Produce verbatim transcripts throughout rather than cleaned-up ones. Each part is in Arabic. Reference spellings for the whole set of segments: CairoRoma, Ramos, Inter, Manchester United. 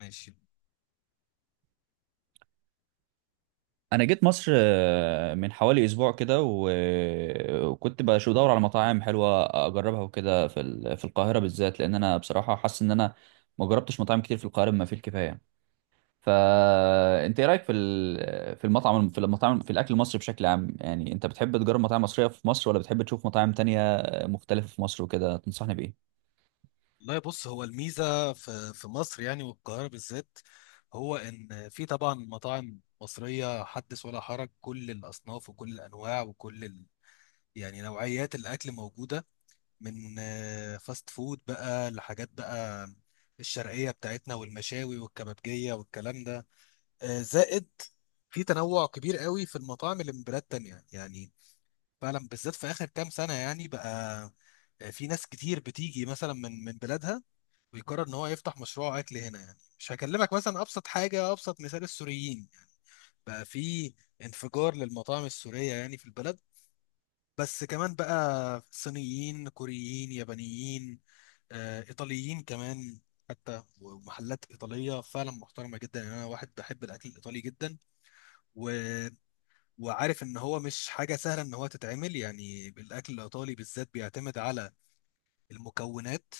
ماشي. انا جيت مصر، آه، من حوالي اسبوع كده و- وكنت بش- بدور على مطاعم حلوه اجربها وكده في ال- في القاهره بالذات، لان انا بصراحه حاسس ان انا ما جربتش مطاعم كتير في القاهره بما فيه الكفايه. فانت ايه رايك في ال- في المطعم في المطاعم في الاكل المصري بشكل عام؟ يعني انت بتحب تجرب مطاعم مصريه في مصر، ولا بتحب تشوف مطاعم تانية مختلفه في مصر وكده؟ تنصحني بايه؟ لا، بص، هو الميزة في في مصر يعني، والقاهرة بالذات. هو إن في طبعا مطاعم مصرية حدث ولا حرج، كل الأصناف وكل الأنواع وكل ال... يعني نوعيات الأكل موجودة، من آه، فاست فود بقى لحاجات بقى الشرقية بتاعتنا والمشاوي والكبابجية والكلام ده. آه، زائد في تنوع كبير قوي في المطاعم اللي من بلاد تانية، يعني فعلا بالذات في آخر كام سنة يعني بقى. آه، في ناس كتير بتيجي مثلا من من بلادها ويقرر ان هو يفتح مشروع اكل هنا، يعني مش هكلمك مثلا ابسط حاجه، ابسط مثال السوريين، بقى في انفجار للمطاعم السوريه يعني في البلد. بس كمان بقى صينيين، كوريين، يابانيين، آه، ايطاليين كمان. حتى ومحلات ايطاليه فعلا محترمه جدا، يعني انا واحد بحب الاكل الايطالي جدا و... وعارف ان هو مش حاجه سهله ان هو تتعمل. يعني الاكل الايطالي بالذات بيعتمد على المكونات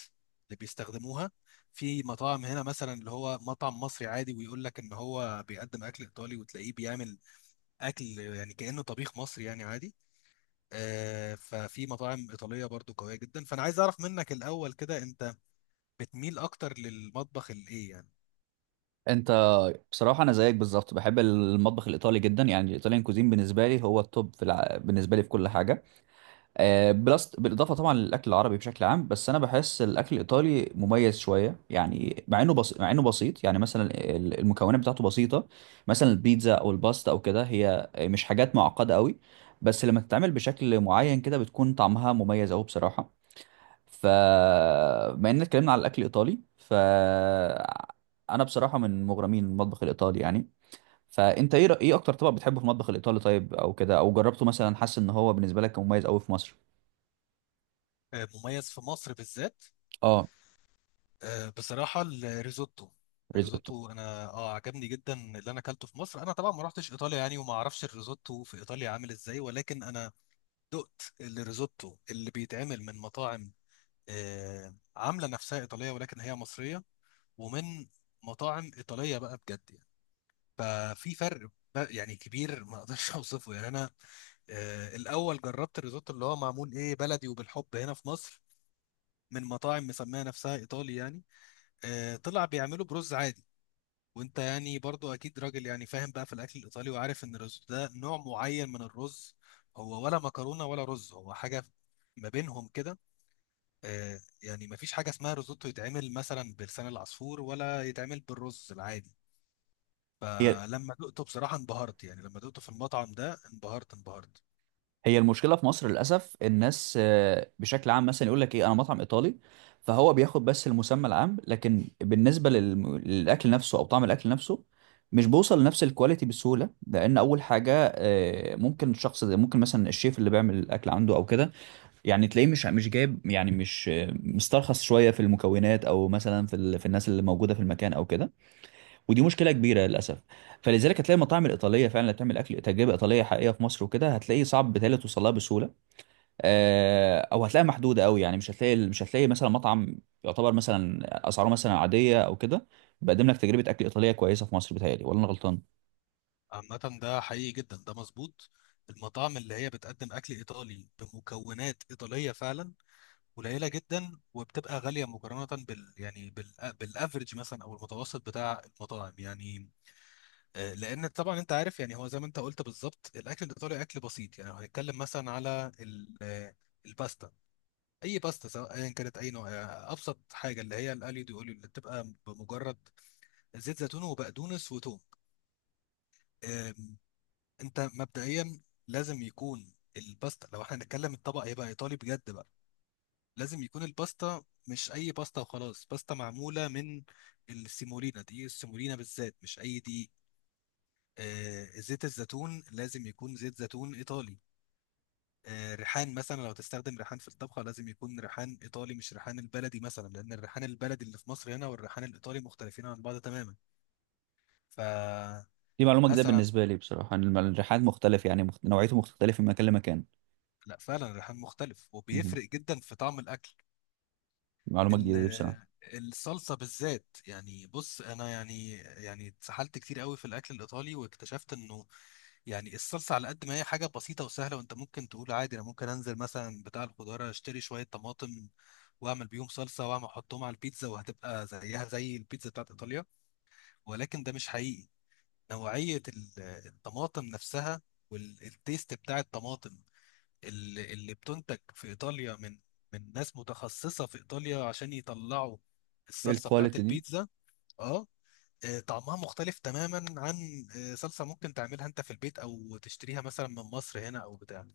اللي بيستخدموها. في مطاعم هنا مثلا اللي هو مطعم مصري عادي ويقول لك ان هو بيقدم اكل ايطالي، وتلاقيه بيعمل اكل يعني كأنه طبيخ مصري يعني عادي. آه، ففي مطاعم ايطالية برضو قوية جدا، فانا عايز اعرف منك الاول كده، انت بتميل اكتر للمطبخ الايه يعني؟ انت بصراحه انا زيك بالظبط، بحب المطبخ الايطالي جدا، يعني الايطاليان كوزين بالنسبه لي هو التوب في الع... بالنسبه لي في كل حاجه. آه، بلس بالاضافه طبعا للاكل العربي بشكل عام، بس انا بحس الاكل الايطالي مميز شويه، يعني مع انه بس... مع انه بسيط. يعني مثلا ال- المكونات بتاعته بسيطه، مثلا البيتزا او الباستا او كده، هي مش حاجات معقده قوي، بس لما تتعمل بشكل معين كده بتكون طعمها مميز قوي بصراحه. ف بما اننا اتكلمنا على الاكل الايطالي، ف انا بصراحه من مغرمين المطبخ الايطالي يعني. فانت ايه رأ- ايه اكتر طبق بتحبه في المطبخ الايطالي طيب، او كده او جربته مثلا، حاسس ان هو بالنسبه لك مميز قوي في مصر؟ آه، مميز في مصر بالذات. اه. آه، بصراحة الريزوتو، ريزوتو. الريزوتو انا اه عجبني جدا اللي انا اكلته في مصر. انا طبعا ما رحتش ايطاليا يعني، وما اعرفش الريزوتو في ايطاليا عامل ازاي، ولكن انا دقت الريزوتو اللي بيتعمل من مطاعم آه، عامله نفسها ايطاليه ولكن هي مصريه، ومن مطاعم ايطاليه بقى بجد يعني. ففي فرق بقى يعني كبير ما اقدرش اوصفه يعني. انا آه، الاول جربت الريزوتو اللي هو معمول ايه بلدي وبالحب هنا في مصر، من مطاعم مسميه نفسها ايطالي يعني. آه، طلع بيعملوا برز عادي. وانت يعني برضو اكيد راجل يعني فاهم بقى في الاكل الايطالي، وعارف ان الريزوتو ده نوع معين من الرز، هو ولا مكرونه ولا رز، هو حاجه ما بينهم كده. آه، يعني مفيش حاجة اسمها روزوتو يتعمل مثلا بلسان العصفور، ولا يتعمل بالرز العادي. هي. آه، لما دقته بصراحة انبهرت، يعني لما دقته في المطعم ده انبهرت انبهرت. هي المشكله في مصر للاسف الناس آه، بشكل عام مثلا يقول لك ايه انا مطعم ايطالي، فهو بياخد بس المسمى العام، لكن بالنسبه للم- للاكل نفسه او طعم الاكل نفسه مش بوصل لنفس الكواليتي بسهوله. لان اول حاجه، آه، ممكن الشخص ده، ممكن مثلا الشيف اللي بيعمل الاكل عنده او كده، يعني تلاقيه مش مش جايب، يعني مش آه، مسترخص شويه في المكونات، او مثلا في ال- في الناس اللي موجوده في المكان او كده، ودي مشكله كبيره للاسف. فلذلك هتلاقي المطاعم الايطاليه فعلا اللي بتعمل اكل تجربه ايطاليه حقيقيه في مصر وكده، هتلاقيه صعب بالتالي توصلها بسهوله. آه، او هتلاقيها محدوده قوي، يعني مش هتلاقي مش هتلاقي مثلا مطعم يعتبر مثلا اسعاره مثلا عاديه او كده بيقدم لك تجربه اكل ايطاليه كويسه في مصر. بتهيألي، ولا انا غلطان؟ عامة ده حقيقي جدا، ده مظبوط. المطاعم اللي هي بتقدم أكل إيطالي بمكونات إيطالية فعلا قليلة جدا، وبتبقى غالية مقارنة بال، يعني بال بالأفريج مثلا أو المتوسط بتاع المطاعم يعني. آه، لأن طبعا أنت عارف، يعني هو زي ما أنت قلت بالظبط، الأكل الإيطالي أكل بسيط، يعني لو هنتكلم مثلا على ال- آه، الباستا، اي باستا سواء ايا كانت اي نوع. آه، ابسط حاجه اللي هي الاليو دي اوليو، اللي بتبقى بمجرد زيت زيتون وبقدونس وتوم. آم، انت مبدئيا لازم يكون الباستا، لو احنا هنتكلم الطبق هيبقى ايطالي بجد بقى، لازم يكون الباستا مش اي باستا وخلاص، باستا معموله من السيمولينا، دي السيمولينا بالذات مش اي دي. آه، زيت الزيتون لازم يكون زيت زيتون ايطالي. آه، ريحان، مثلا لو تستخدم ريحان في الطبخة لازم يكون ريحان إيطالي، مش ريحان البلدي مثلا، لأن الريحان البلدي اللي في مصر هنا والريحان الإيطالي مختلفين عن بعض تماما. فمثلا. دي معلومه جديده بالنسبه لي بصراحه، ان الم- الرحلات مختلفه، يعني مخت... نوعيته مختلفه من مكان لمكان. لا، فعلا الريحان مختلف، مهم. وبيفرق جدا في طعم الأكل. معلومه جديده دي بصراحه. ال- الصلصة بالذات، يعني بص أنا يعني يعني اتسحلت كتير قوي في الأكل الإيطالي واكتشفت إنه يعني الصلصة على قد ما هي حاجة بسيطة وسهلة، وأنت ممكن تقول عادي، أنا ممكن أنزل مثلا بتاع الخضار أشتري شوية طماطم وأعمل بيهم صلصة، وأعمل أحطهم على البيتزا وهتبقى زيها زي البيتزا بتاعت إيطاليا، ولكن ده مش حقيقي. نوعية ال- الطماطم نفسها، والتيست بتاع الطماطم اللي اللي بتنتج في ايطاليا من من ناس متخصصه في ايطاليا عشان يطلعوا ايه الصلصه بتاعت الكواليتي دي! البيتزا. اه. آه، طعمها مختلف تماما عن آه، صلصه ممكن تعملها انت في البيت، او تشتريها مثلا من مصر هنا او بتاع.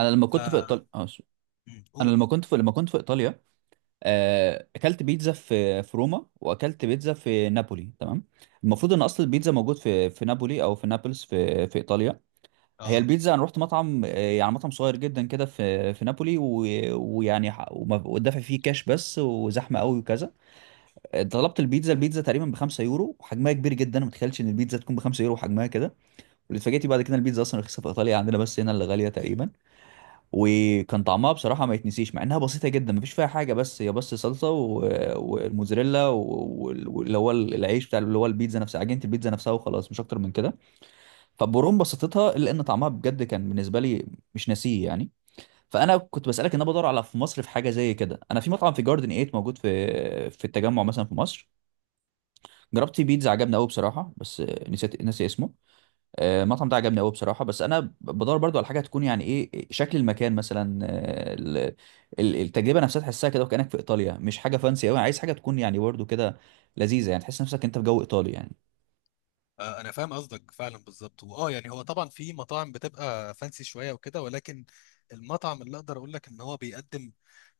انا لما ف كنت في ايطاليا، مم، انا قول. لما كنت في لما كنت في ايطاليا، آه، اكلت بيتزا في في روما، واكلت بيتزا في نابولي، تمام؟ المفروض ان اصل البيتزا موجود في في نابولي، او في نابلس في في ايطاليا. هي اه البيتزا، انا رحت مطعم، آه، يعني مطعم صغير جدا كده في في نابولي، و- ويعني ح- وما- ودافع فيه كاش بس، وزحمه قوي وكذا. آه، طلبت البيتزا، البيتزا تقريبا ب خمسة يورو وحجمها كبير جدا، ما متخيلش ان البيتزا تكون ب خمسة يورو وحجمها كده. واللي اتفاجئت بعد كده، البيتزا اصلا رخيصه في ايطاليا عندنا، بس هنا اللي غاليه تقريبا. وكان طعمها بصراحة ما يتنسيش، مع انها بسيطة جدا مفيش فيها حاجة، بس هي بس صلصة و- والموزاريلا وال- واللي هو العيش بتاع، اللي هو البيتزا نفسها، عجينة البيتزا نفسها، وخلاص مش اكتر من كده. فبرغم بساطتها الا ان طعمها بجد كان بالنسبة لي مش ناسيه يعني. فانا كنت بسألك، ان انا بدور على في مصر في حاجة زي كده. انا في مطعم في جاردن تمانية موجود في في التجمع مثلا في مصر، جربت فيه بيتزا عجبني قوي بصراحة، بس نسيت، ناسي اسمه. آه، المطعم ده عجبني قوي بصراحه، بس انا بدور برضو على حاجه تكون يعني ايه شكل المكان مثلا، آه، ال- ال- التجربه نفسها تحسها كده وكانك في ايطاليا. مش حاجه فانسي قوي، عايز حاجه تكون يعني برضو كده لذيذه، يعني تحس نفسك انت في جو ايطالي يعني. آه، انا فاهم قصدك فعلا بالظبط، واه يعني هو طبعا في مطاعم بتبقى فانسي شويه وكده، ولكن المطعم اللي اقدر اقول لك ان هو بيقدم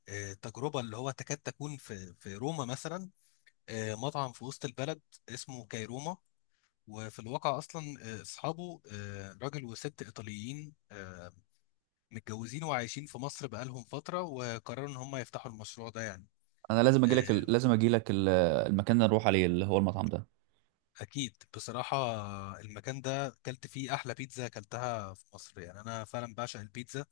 آه، تجربه اللي هو تكاد تكون في في روما مثلا، آه، مطعم في وسط البلد اسمه كايروما. وفي الواقع اصلا آه، اصحابه آه، راجل وست ايطاليين آه، متجوزين وعايشين في مصر بقالهم فتره، وقرروا ان هم يفتحوا المشروع ده يعني. انا لازم اجي لك، آه، لازم اجي لك المكان اللي نروح عليه اللي هو المطعم ده. اكيد بصراحه. المكان ده اكلت فيه احلى بيتزا اكلتها في مصر، يعني انا فعلا بعشق البيتزا،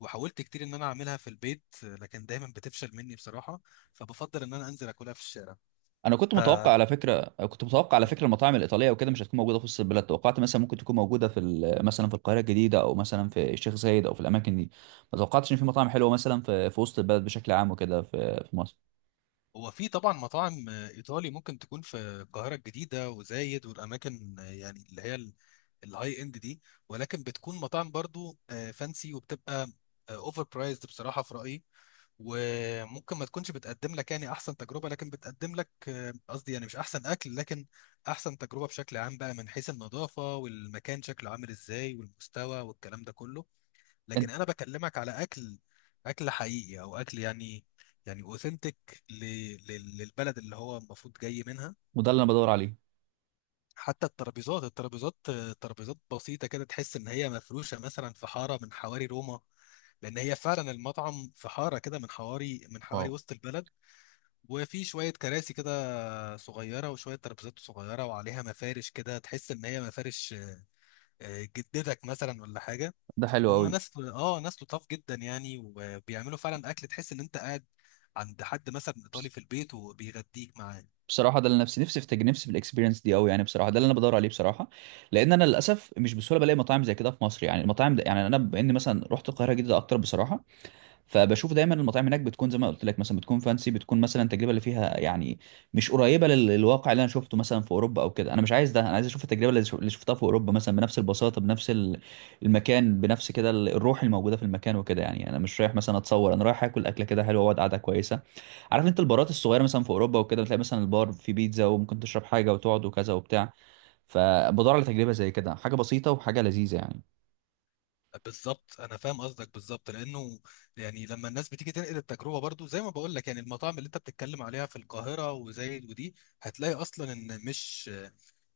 وحاولت كتير ان انا اعملها في البيت آه، لكن دايما بتفشل مني بصراحه، فبفضل ان انا انزل اكلها في الشارع. انا كنت ف متوقع على فكره، كنت متوقع على فكره المطاعم الايطاليه وكده مش هتكون موجوده في وسط البلد، توقعت مثلا ممكن تكون موجوده في ال- مثلا في القاهره الجديده، او مثلا في الشيخ زايد، او في الاماكن دي. ما توقعتش ان في مطاعم حلوه مثلا في في وسط البلد بشكل عام وكده في في مصر. هو في طبعا مطاعم آه، ايطالي ممكن تكون في القاهره الجديده وزايد والاماكن، آه، يعني اللي هي الهاي اند دي، ولكن بتكون مطاعم برضو فانسي، وبتبقى اوفر برايزد بصراحه في رايي، وممكن ما تكونش بتقدم لك يعني احسن تجربه، لكن بتقدم لك آه، قصدي يعني مش احسن اكل، لكن احسن تجربه بشكل عام بقى، من حيث النظافه والمكان شكله عامل ازاي والمستوى والكلام ده كله. انت. لكن انا بكلمك على اكل، اكل حقيقي، او اكل يعني يعني اوثنتيك للبلد اللي هو المفروض جاي منها. وده اللي انا بدور عليه. حتى الترابيزات، الترابيزات، ترابيزات بسيطة كده، تحس إن هي مفروشة مثلا في حارة من حواري روما. لأن هي فعلا المطعم في حارة كده من حواري من حواري واو. وسط البلد. وفي شوية كراسي كده صغيرة، وشوية ترابيزات صغيرة وعليها مفارش كده، تحس إن هي مفارش آه، جدتك مثلا ولا حاجة. ده حلو هم قوي. ناس آه ناس لطاف جدا، يعني وبيعملوا فعلا أكل تحس إن أنت قاعد عند حد مثلا بس- إيطالي في البيت وبيغديك معاه. بصراحه ده اللي نفسي، نفسي في نفسي في الاكسبيرينس دي قوي، يعني بصراحه ده اللي انا بدور عليه بصراحه. لان انا للاسف مش بسهوله بلاقي مطاعم زي كده في مصر، يعني المطاعم ده، يعني انا بما اني مثلا رحت القاهره جدا اكتر بصراحه، فبشوف دايما المطاعم هناك بتكون زي ما قلت لك، مثلا بتكون فانسي، بتكون مثلا التجربه اللي فيها يعني مش قريبه لل- للواقع اللي انا شفته مثلا في اوروبا او كده. انا مش عايز ده، انا عايز اشوف التجربه اللي شف- اللي شفتها في اوروبا مثلا، بنفس البساطه، بنفس ال- المكان، بنفس كده ال- الروح الموجوده في المكان وكده يعني. يعني انا مش رايح مثلا اتصور، انا رايح اكل اكله كده حلوه واقعد قعده كويسه. عارف انت البارات الصغيره مثلا في اوروبا وكده، بتلاقي مثلا البار في بيتزا، وممكن تشرب حاجه وتقعد وكذا وبتاع. فبدور على تجربه زي كده، حاجه بسيطه وحاجه لذيذه بالظبط انا فاهم قصدك بالظبط، لانه يعني لما الناس بتيجي تنقل التجربه برضو زي ما بقول لك، يعني المطاعم اللي انت بتتكلم عليها في القاهره وزايد ودي، هتلاقي اصلا ان مش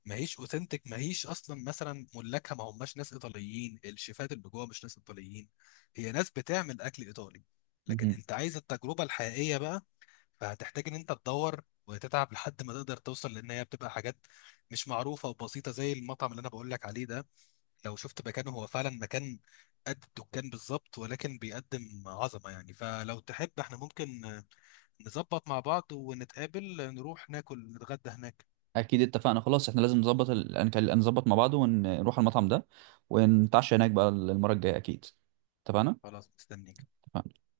ما هيش اوثنتك، ما هيش اصلا مثلا ملاكها ما هماش ناس ايطاليين، الشيفات اللي جوه مش ناس ايطاليين، هي ناس بتعمل اكل ايطالي، لكن يعني. انت عايز التجربه الحقيقيه بقى. فهتحتاج ان انت تدور وتتعب لحد ما تقدر توصل، لان هي بتبقى حاجات مش معروفه وبسيطه، زي المطعم اللي انا بقول لك عليه ده. لو شفت مكانه هو فعلا مكان قد الدكان بالظبط، ولكن بيقدم عظمة يعني. فلو تحب احنا ممكن نظبط مع بعض ونتقابل، نروح ناكل نتغدى هناك. اكيد اتفقنا خلاص، احنا لازم نظبط ال... نكل- نظبط مع بعض ونروح المطعم ده ونتعشى هناك بقى المرة الجاية اكيد. اتفقنا. خلاص، مستنيك. اتفقنا.